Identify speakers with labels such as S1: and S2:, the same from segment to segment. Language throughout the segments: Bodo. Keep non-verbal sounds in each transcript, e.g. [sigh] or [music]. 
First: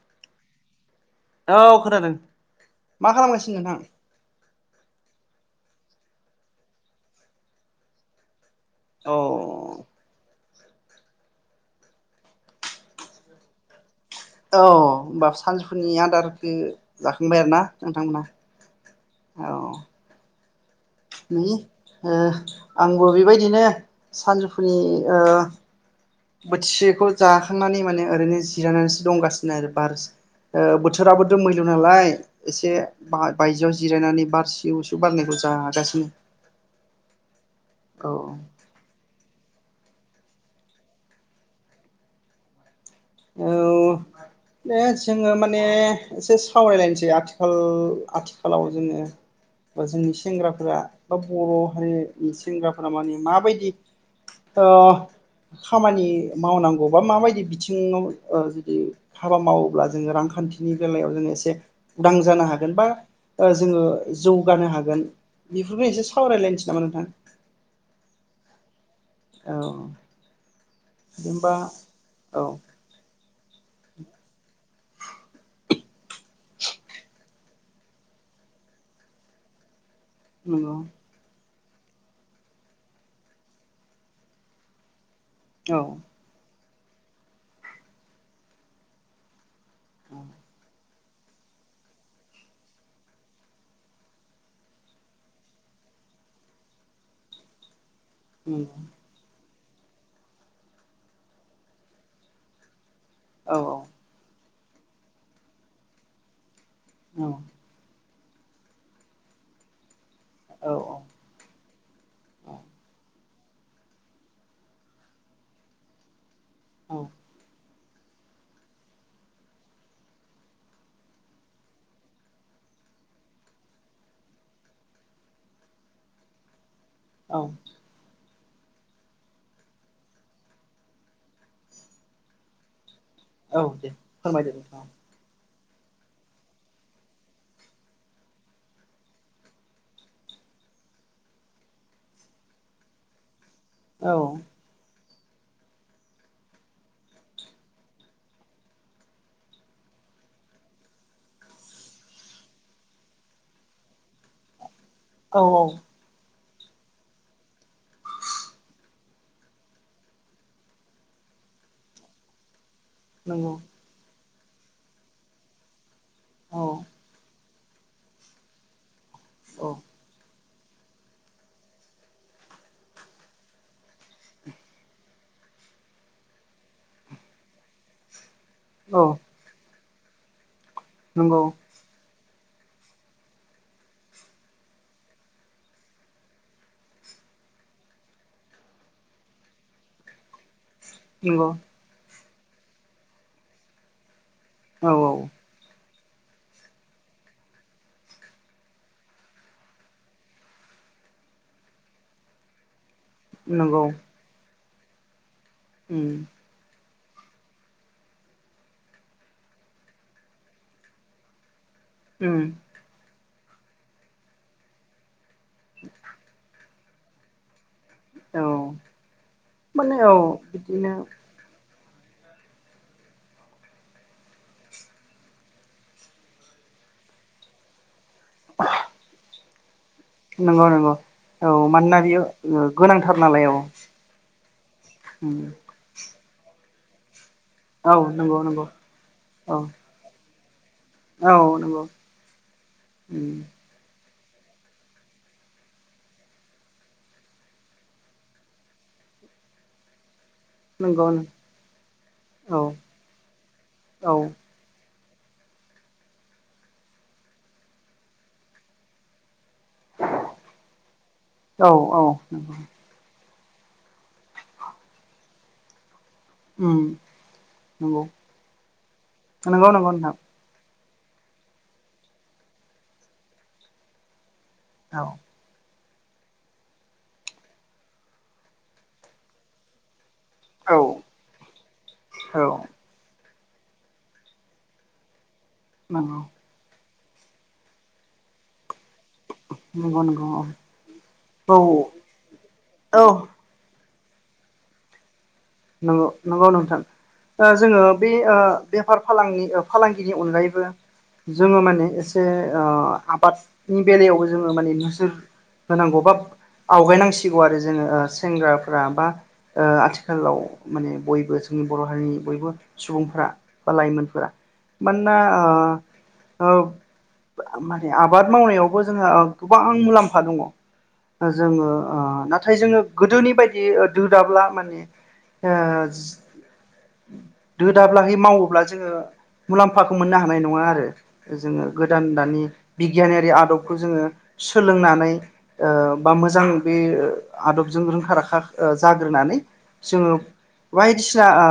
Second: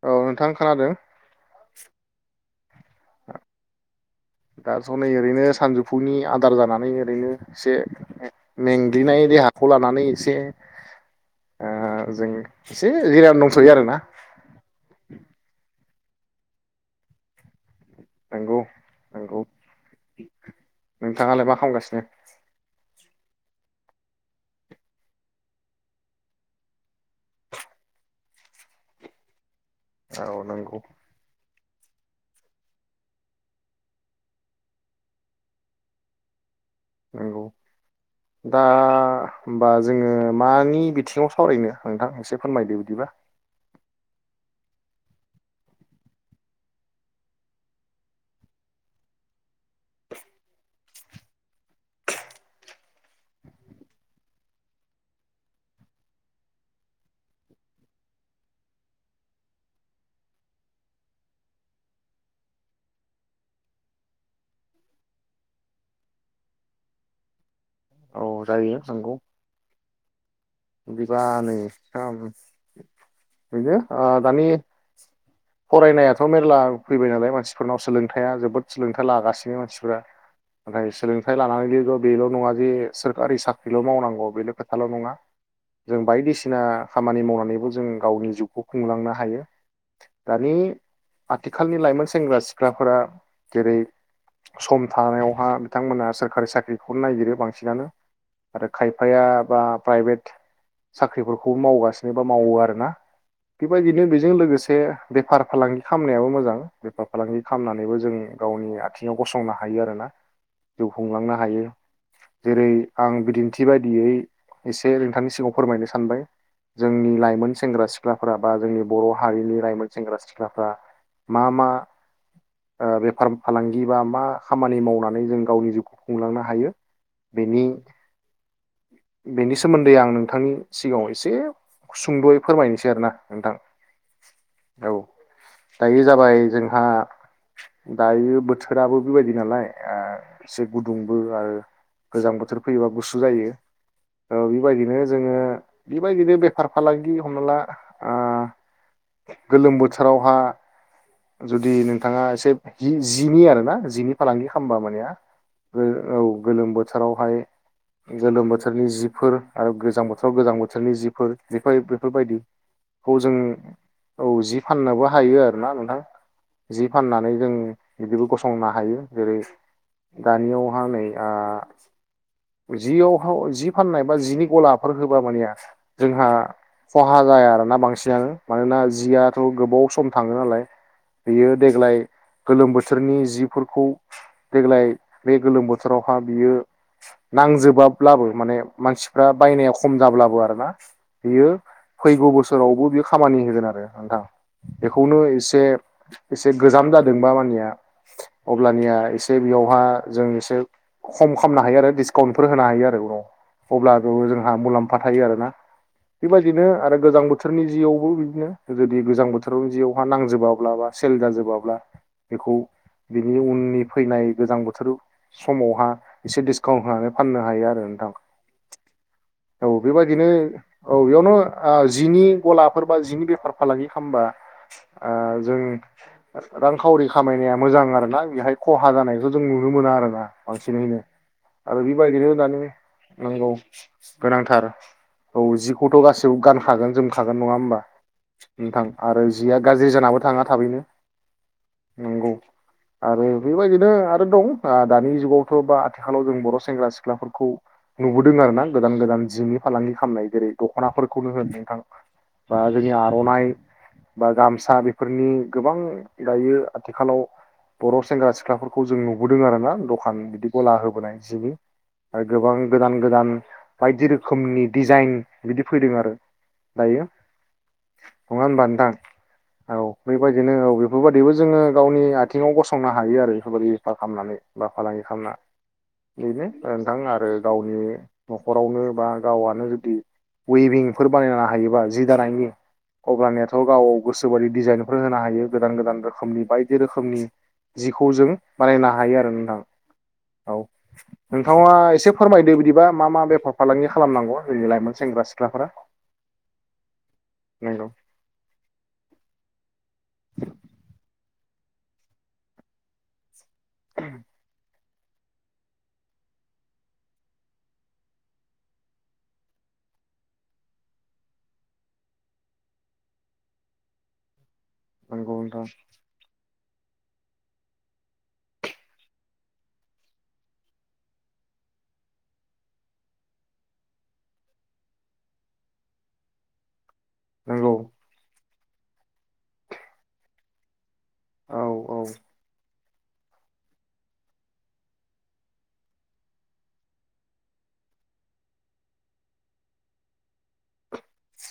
S1: औ नोंथां खोनादों
S2: औ खोनादों। [inaudible] नोंथां?
S1: दाथ नै ओरैनो सानजौ फुनि आदार जानानै ओरैनो एसे
S2: औ
S1: मेंग्लिनाय देहाखौ लानानै एसे ओ जों एसे जिरान दं
S2: औ होमबा सानजौफुनि आ दारखो जाखांबाय आरो ना? नोंथांमोना
S1: नंगौ नंगौ
S2: औ
S1: नोंथाङालाय मा
S2: दोङो
S1: खालामगासिनो
S2: ओ आंबो बेबायदि बिदिनो सानजौफुनि ओ बोथिसेखौ जाखांनानै माने ओरैनो जिरायनासो दंगासिनो नो आरो बारजों
S1: औ
S2: ओ
S1: नंगौ
S2: बोथोराबो दोमै नालाय एसे बायजोआव जिरायनानै बार सिउ सिउ बारनायखौ जागासिनो
S1: नंगौ
S2: औ
S1: दा होमबा जोङो मानि बिथिङाव सावरायनो नोंथां एसे फोरमायदो बिदिबा
S2: औ दे जोङो माने एसे सावरायलायनोसै आथिखाल आथिखालाव जोङो बा जोंनि सेंग्राफोरा बा बर हारिनि सेंग्राफोरा माने माबायदि खामानि मावनांगौ बा माबायदि बिथिं थिङाव ओ जुदि हाबा मावोब्ला जोङो रांखान्थिनि बेलायाव जोङो एसे उदां जानो हागोन बा जोङो जौगानो हागोन बेफोरखौ एसे सावरायलायनोसै नामा नोंथां
S1: औ जायो नंगौ
S2: औ
S1: बिदिबा
S2: जेनबा
S1: [unintelligible]
S2: औ
S1: बिनो आ दानि फरायनायाथ मेरला फैबाय नालाय मानसिफोरनाव सोलोंथाया जोबोद सोलोंथाइ लागासिनो मानसिफोरा
S2: नंगौ
S1: ओमफ्राय सोलोंथाइ लानानै बेल बेल नङा जे सोरखारि साख्रिल मावनांगौ बेल खोथाल नङा
S2: औ
S1: जों बायदिसिना खामानि मावनानैबो जों गावनि जिउखौ खुंलांनो हायो दानि आथिखालनि लाइमोन सेंग्रा सिख्लाफोरा जेरै सम थानायावहा बिथांमोनहा सोरखारि साख्रिखौनो नागिरो बांसिनानो आरो
S2: नंगौ
S1: खायफाया बा प्राइभेट साख्रिफोरखौ मावगासिनो बा मावो आरो ना
S2: औ औ
S1: बेबायदिनो बेजों लोगोसे एसे बेफार फालांगि खालामनायाबो मोजां। बेफार
S2: औ
S1: फालांगि खालामनानैबो जों। गावनि आथिङाव गसंनो हायो आरो ना।
S2: औ
S1: जिउ खुंलांनो हायो जेरै आं बिदिनो थि बायदियै एसे ए नोंथांनि सिगाव फोरमायनो सानबाय
S2: औ
S1: जोंनि लाइमोन सेंग्रा सि सिख्लाफोरा बा जोंनि बर' हारिनि लाइमोन सेंग्रा सिख्लाफ्रा मा मा ओ बेफार फालांगि बा मा खामानि मावनानै जों गावनि जिउखौ खुंलांनो हायो?
S2: औ
S1: बेनि बेनि सोमोन्दै आं नोंथांनि सिगाङाव एसे सुंद'यै फोरमायनोसै आरो ना।
S2: औ दे फोरमायदो नोंथाङा
S1: दायो जाबाय जोंहा दायो बोथोराबो बेबायदि नालाय ओ एसे गुदुंबो आरो गोजां बोथोर फैयोबा गुसु जायो। औ बेबायदिनो जोङो बेबायदिनो बेफार फालांगि हमना ला आ गोलोम बोथोरावहा जुदि नोंथाङा एसे जिनि आरोना जिनि फालांगि खालामबा आरो [unintelligible] मानेया
S2: औ औ
S1: गोलोम बोथोरावहाय गोलोम बोथो बोथोरनि जिफोर आरो गोजां बोथोराव गोजां बोथोरनि जिफोर जखाय बेफोरबायदि खौ जों
S2: नंगौ
S1: औ जि फाननोबो हायो आरो ना नोंथां।
S2: औ
S1: जि फाननानै जों बिदिबो गसंनो हायो। जेरै
S2: औ
S1: दानियाव‌ [unintelligible] जि फाननाय बा जिनि गलाफोर होबा माने जोंहा खहा जाया आरोना बांसिनानो। मानोना
S2: औ
S1: जियाथ' गोबाव स सम थाङो नालाय।
S2: नंगौ
S1: बियो देग्लाय गोलोम बोथोरनि जिफोरखौ देग्लाय बे गोलोम बोथोरावहा बियो नांजोबाब ब्लाबो माने मानसिफ्रा बायनाया खम जाब्लाबो आरोना
S2: नंगौ
S1: बेयो फैगौ बोसोर बोसोरावबो बेयो खामानि होगोन आरो नोंथां।
S2: औ
S1: बेखौनो
S2: औ
S1: एसे एसे गोजाम जादों बा मानिया अब्लानिया एसे बेयावहा जों एसे खम खालामनो हायो आरो डिसकाउन्टफोर होनो हायो आरो [unintelligible]
S2: नंगौ
S1: अब्ला जोंहा मुलाम मा थायो आरो ना
S2: उम
S1: बि बादिनो आरो गोजां बोथोरनि जिआवबो बिदिनो जुदि गोजां बोथोरनि जिआवहा नांजोबाब्ला बा सेल जाजोबाब्ला
S2: उम
S1: बेखौ बिनि उननि फैनाय गोजां बोथोर समावहा एसे डिसकाउन्ट होनानै फाननो हायो आरो। नोंथां
S2: औ
S1: औ बे
S2: माने
S1: बायदिनो
S2: बिदिनो
S1: औ [unintelligible] जिनि गलाफोर बा जिनि बेफार फालांगि खालामबा ओ जों रांखावरि खामायनाया मोजां आरोना बेहाय खहा जानाय जों नुनो मोना। आरोना
S2: नंगौ नंगौ
S1: बांसिनैनो
S2: औ
S1: आरो
S2: मानोना बियो
S1: बेबायदिनो
S2: उम
S1: दानि
S2: गोनां
S1: नंगौ गोनांथार
S2: उम
S1: औ जिखौथ' गासिबो गानफागोन जों खागोन नंङा होमबा
S2: औ नंगौ नंगौ
S1: नोंथां आरो
S2: औ
S1: जिया गाज्रि जानाबो थांङा थाबैनो नंगौ आरो
S2: उम
S1: बे बायदिनो दं ओ दानि जुगावथ' बा आथिखालाव जों बर' सेंग्रा सिख्लाफोरखौ नुबोदों आरो ना गोदान गोदान जिनि फालांगि खालामनाय जेरै
S2: नंगौ
S1: दख'नाफोरखौनो होन नोंथां बा
S2: औ
S1: जोंनि आर'नाइ
S2: औ
S1: बा गामसा बे फोरनि गोबां दायो आथिखालाव बर' सेंग्रा सिख्लाफोरखौ जों नुबो नुबोदों आरो ना दखान बिदि गला होबाय जिनि
S2: औ औ
S1: आरो
S2: नंगौ
S1: गोबां गोदान गोदान दानि बायदि रोखोमनि डिजाइन बिदि फैदों आरो।
S2: उम
S1: दायो
S2: नंगौ
S1: नंङा होनबा नोंथां
S2: नंगौ
S1: औ
S2: नंगौ
S1: बे
S2: नोंथां
S1: बायदिनो औे बेफोर बायादिबो जोंङो गावनि आथिंङाव गसंनो हायो आरो बेफोर बायदि बेफार खालामनानै। बा फालांगि
S2: औ
S1: खालामना। बेनो ओ बिथां आरो गावनि न'खरावनो बा गावआनो जुदि
S2: औ
S1: वभिं फोर बानायनो हायोबा जि दानायनि
S2: औ
S1: अब्ला ने औ गाव गोसो बायदि डिजाइन फोर होनो हायो। गोदान गोदान
S2: नंगौ
S1: रोखोमनि बायदि रोखोम नि जिखौ जों बानायना हायो आरो नोंथां
S2: नंगौ नंगौ
S1: औ।
S2: औ
S1: थांङा एसे फोरमायदो बिदिबा
S2: औ
S1: मा
S2: औ
S1: मा बेफार फालांगि खालामनांगौ जोंनि लाइमोन सेंग्रा-सिख्ला
S2: नोंगौ नोंगौ नोंथां ओ जोङो
S1: नंगौ
S2: बे ओ बेफार फालां-फालां गिनि अनगायैबो जोङो माने एसे ओ आबादनि बेलायावबो जोङो माने नोजोर होनांगौ बा आवगायनांसिगौ आरो जोङो ओ सेंग्राफ्रा बा ओ आथि खालाव माने बयबो जोंनि बर' हारिनि बयबो सुबुंफोरा बा लाइमोनफोरा मानोना
S1: नंगौ नोंथां
S2: ओ औ माने आबाद मावनायावबो जोंहा गोबां मुलाम्फा दङ ओ जोङो ओ नाथाय जोङो गोदोनि बायदि ओ दो दाब्ला माने ओ दो
S1: नंगौ
S2: दाब्लाहै मावोब्ला जोङो मुलाम्फाखौ मोननो हानाय नङा आरो
S1: औ
S2: जोङो
S1: औ
S2: गोदान दानि बिगियानयारि आदबखौ जोङो सोलोंनानै ओ बा मोजां बे आदबजों रोंखा राखा ओ जाग्रोनानै जोङो बायदिसिना ओ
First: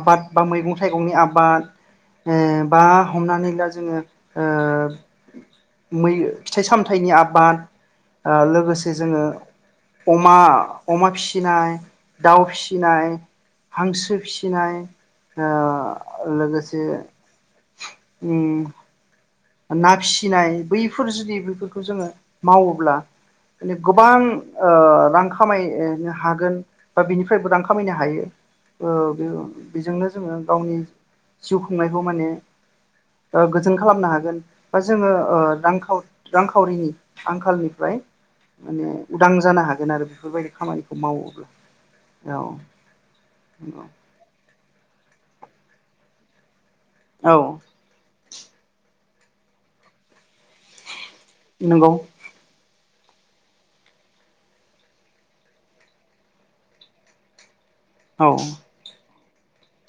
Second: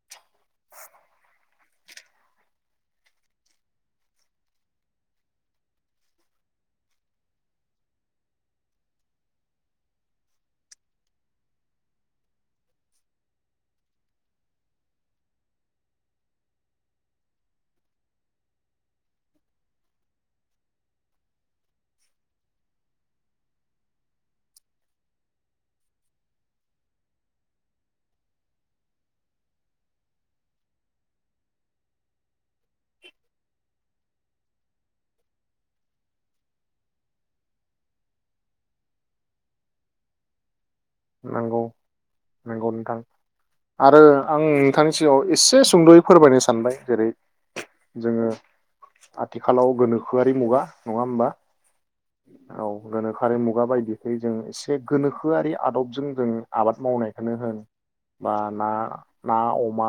S2: आबाद बा मैगं थाइगंनि आबाद। ओ बा हमनानै ला जोङो ओ मै फिथाइ सामथायाइनि आबाद ओ लोगोसे जोङो अमा-अमा फिसिनाय दाउ फिसिनाय हांसो फिसिनाय ओ लोगोसे उम ना फिसिनाय बैफोर जुदि बैफोरखौ जोङो मावोब्ला माने गोबां ओ रां खामायनो हागोन बा बिनिफ्रायबो रां खामायनो हायो ओ बेजोंनो जोङो गावनि जिउ खुंनायखौ माने गोजोन खालामनो हागोन दा जोङो ओ रां खाउरि रां खाउरिनि आंखालनिफ्राय माने उदां जानो हागोन आरो बेफोर बायदि खामानि
S1: नोंगौ नोंगौ नोंथां
S2: नंगौ
S1: आरो आं नोंथांनि सिगाङाव एसे एसे सुंद'यै फोरमायनो सानबाय जेरै
S2: औ
S1: जोङो आथिखालाव गोनोखोआ मुगा नङा होमबा
S2: नंगौ
S1: औ गोनोखोआरि मुगा बायदिखैजों एसे गोनोखोआरि आदबजों जों आबाद मावनायखौनो होन बा
S2: औ
S1: ना ना अमा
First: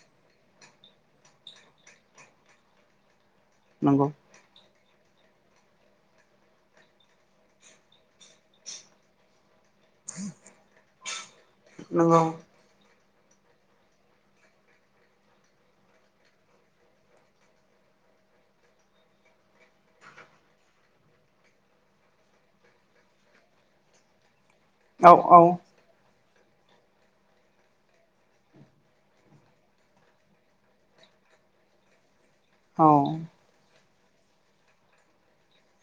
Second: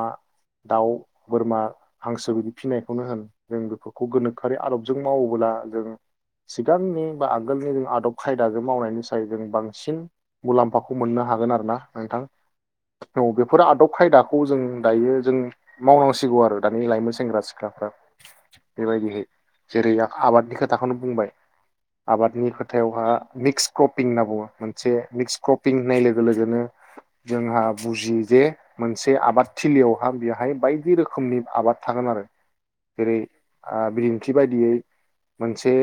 S1: दाउ बोरमा हांसो बिदि फिसिनायखौनो होन जों बेफोरखौ
S2: नंगौ
S1: गोनोखोआरि आदब जों मावोब्ला जों सिगांनि बा आगोलनि जों आदब खायदाजों मावनायनि सायाव जों बां सिन मुलाम्फाखौ मोननो हागोन आरो ना नोंथां
S2: औ
S1: औ बेफोर आदब खायदाखौ जों दायो जों मावनांसिगौ आरो दानि लाइमोन सेंग्रा सिख्लाफ्रा बेबायदिहै जेरै आबादनि खोथाखौनो बुंबाय आबादनि खोथायावहा मिक्स क्रपिं होनना बुङो मोनसे मिक्स
S2: औ
S1: क्रपिं होन्नाय लोगो लोगो लोगोनो जोंहा बुजियो जे मोनसे आबादथिलियावहा बेहाय बायदि रोखोमनि आबाद थागोन आरो
S2: औ
S1: जेरै आ बिदिन्थि बायदियै मोनसे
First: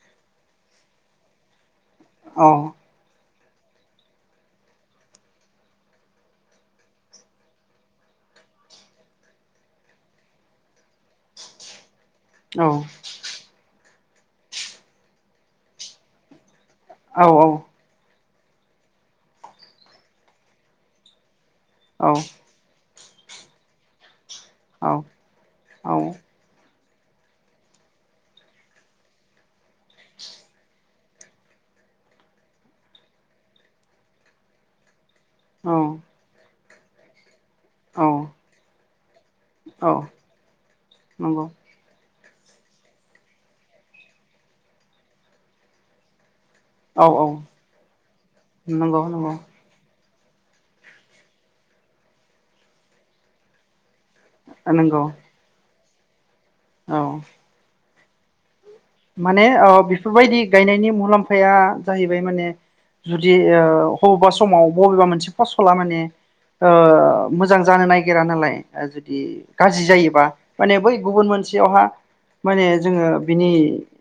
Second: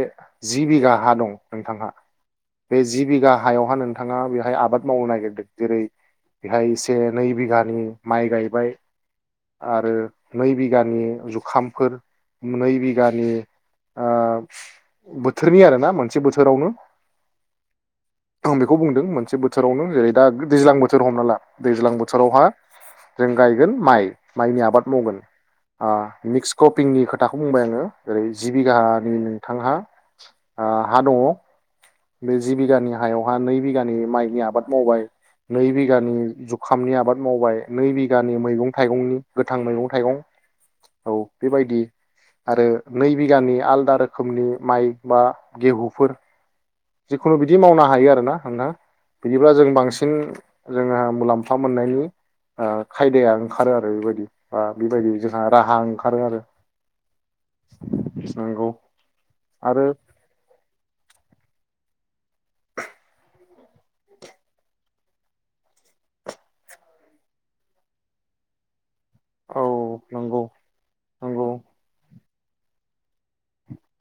S1: जि बिघा हा दं नोंथांहा
S2: औ
S1: बे जि बिघा हायावहा नों नोंथाङा बेहाय आबाद मावनो नागिरदों जेरै बेहाय से नै बिघानि माइ गायबाय आरो नै बि घानि जुखामफोर
S2: औ
S1: नै बिघानि ओ बोथोरनि आरोना मोनसे बोथोरावनो।
S2: औ औ
S1: खोम बेख बेखौ बुंदों मोनसे बोथोरावनो जेरै दा दैज्लां बोथोर हमना ला दैज्लां बोथोरावहा जों गायगोन माइ माइनि आबाद मावगोन
S2: औ
S1: ओ मिक्स क पिंनि खोथाखौ बुंबाय आङो जेरै जि बिघानि नोंथांहा ओ हा दङ बे जि बिघानि हायाव हान नै बिघानि माइनि आबाद मावबाय नै बिगा नि जुग खामनि आबाद मावबाय नै
S2: औ
S1: बिगानि मैगं थाइगंनि गोथां मैगं
S2: औ
S1: थाइगं औ
S2: नंगौ
S1: बेबायदि आरो नै बिघानि आलदा रोखोमनि माइ बा गेहुफोर
S2: औ
S1: जिखुनु
S2: औ
S1: बिदि मावनो हायो आरो हा हालदा
S2: नंगौ नंगौ
S1: बिदिब्ला जों बां सिं जोंहा मुलाम्फा मोननायनि ओ खायदाया ओंखारो आरो बेबायद आ
S2: नंगौ
S1: बेबायदि जोंहा राहा ओंख खारो आरो
S2: औ
S1: स नंगौ।
S2: माने ओ
S1: आरो
S2: बेफोरबायदि गायनायनि मुलाम्फाया जाहैबाय माने जुदि ओ अबावबा समाव बबेबा मोनसे फस'ला माने ओ मोजां जानो नागिरा नालाय ओ जे दि
S1: औ
S2: गाज्रि जायोबा
S1: नंगौ
S2: माने बै गुबुन
S1: नंगौ
S2: मोनसेयावहा माने जोङो बिनि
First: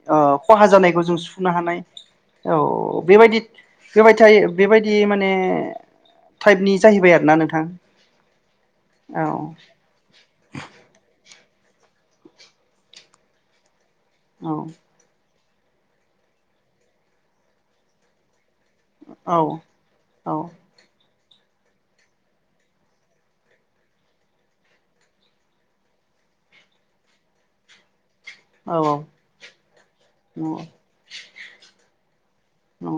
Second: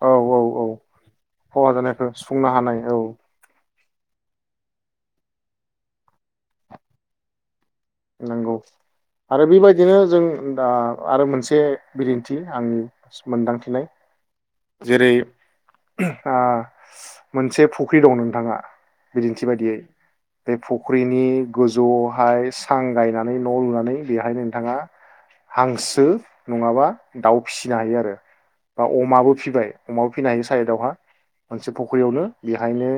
S1: औ
S2: ओ
S1: औ
S2: खहा
S1: औ
S2: जानायखौ जों सुफुंनो
S1: खहा
S2: हानाय
S1: जानायखौ सुफुंनो हानाय
S2: औ बेबायदि होबायथायो बेबायदि माने टाइपनि जाहैबाय आरोना नोंथां
S1: नोंगौ
S2: औ
S1: आरो बेबायदिनो जों दा आरो मोनस से बिदिन्थि आंनि स मोनदांथिनाय
S2: औ
S1: जेरै ओ मोनसे फुख्रि दं नोंथाङा। बिदिन्थि बायदियै
S2: औ
S1: बे फुख्रिनि गोजौयावहाय सां गायनानै न' लुनानै बेहाय नोंथाङा हांसो नङाबा दाउ फिनो हायो आरो। बा
S2: औ
S1: अमाबो फिबाय अमाबो फिनायनि
S2: नंगौ
S1: साइदावहा मोनसे फख्रियावनो बेहायनो
S2: नंगौ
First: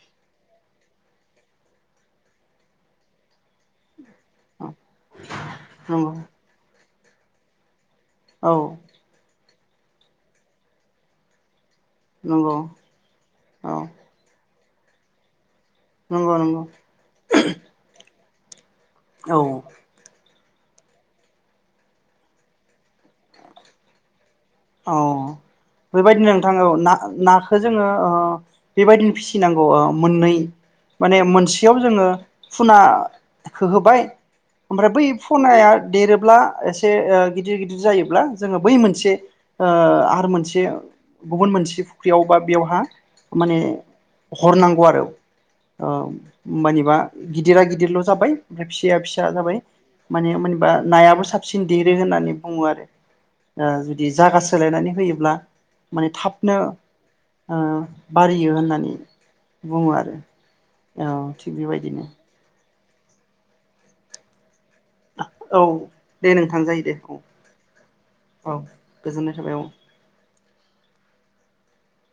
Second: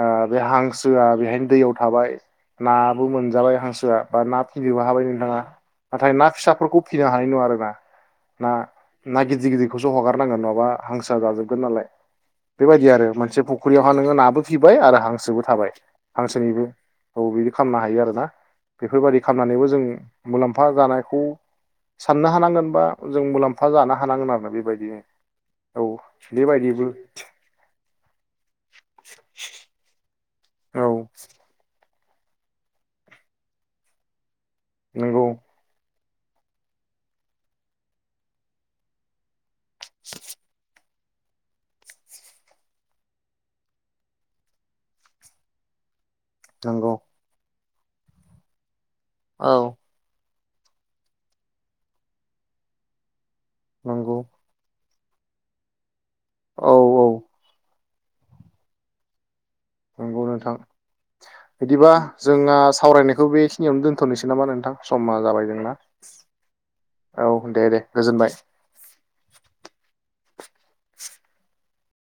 S1: ओ बे हांसोआ बेहायनो दैयाव थाबाय नाबो मोनजाबाय हांसो जा बा ना
S2: औ
S1: फिनोबो हाबाय नोंथाङा नाथाय
S2: नंगौ
S1: ना फिसाफोरखौ फिनो हानाय नङा आरोना। ना
S2: औ
S1: ना गिदिर गिदिर बेखौसो हगारनांगोन नङाबा हांसो जाजोबगोन नालाय।
S2: नंगौ
S1: बेबायदि आरो मोनसे
S2: औ
S1: फुख्रियावहा नोङो नाबो फिबाय आरो हांसोबो थाबाय।
S2: नंगौ नंगौ
S1: हांसोनिबो औ बिदि खामनो हायो आरो ना। बेफोरबायदि
S2: औ
S1: खालामनानैबो जोङो मुलाम्फा जानायखौ साननो हानांगोन बा जों मुलाम्फा जानो हानांगोन आरो।
S2: औ
S1: बेबायदिनो औ
S2: बेबायदिनो नोंथां औ
S1: बेबायदिबो
S2: ना-नाखौ जोङो ओं बेबायदिनो फिसिनांगौ ओ मोननै
S1: औ
S2: माने मोनसेयाव जोङो फुना हो-होबाय ओमफ्राय बै
S1: नंगौ
S2: फुनाया देरोब्ला एसे ओं गिदिर गिदिर जायोब्ला जोङो बै मोनसे ओं आरो मोनसे गुबुन मोनसे फुख्रियाव बा बेयावहा माने हरनांगौ आरो औ।
S1: नंगौ
S2: होमबानिबा गिदारा गिदिरल' जाबाय फिसाया फिसा
S1: औ
S2: जाबाय माने मोन बा नायाबो साबसिन देरो होननानै बुङो आरो। दा जुदि
S1: नंगौ
S2: जागासिनो नानै होयोब्ला माने थाबनो
S1: औ औ
S2: ओ बारियो होननानै बुङो आरो
S1: नंगौ नोंथां
S2: औ थिग
S1: बिदिबा
S2: बेबायदिनो
S1: जोंना सावरायनायखौ बेखिनियाव दोनथ'नोसै नामा नोंथां? समा जाबाय
S2: औ
S1: जोंना
S2: दे नोंथां जायो दे औ
S1: दे दे गोजोनबाय
S2: औ गोजोननाय थाबाय औ।
S1: [inaudible]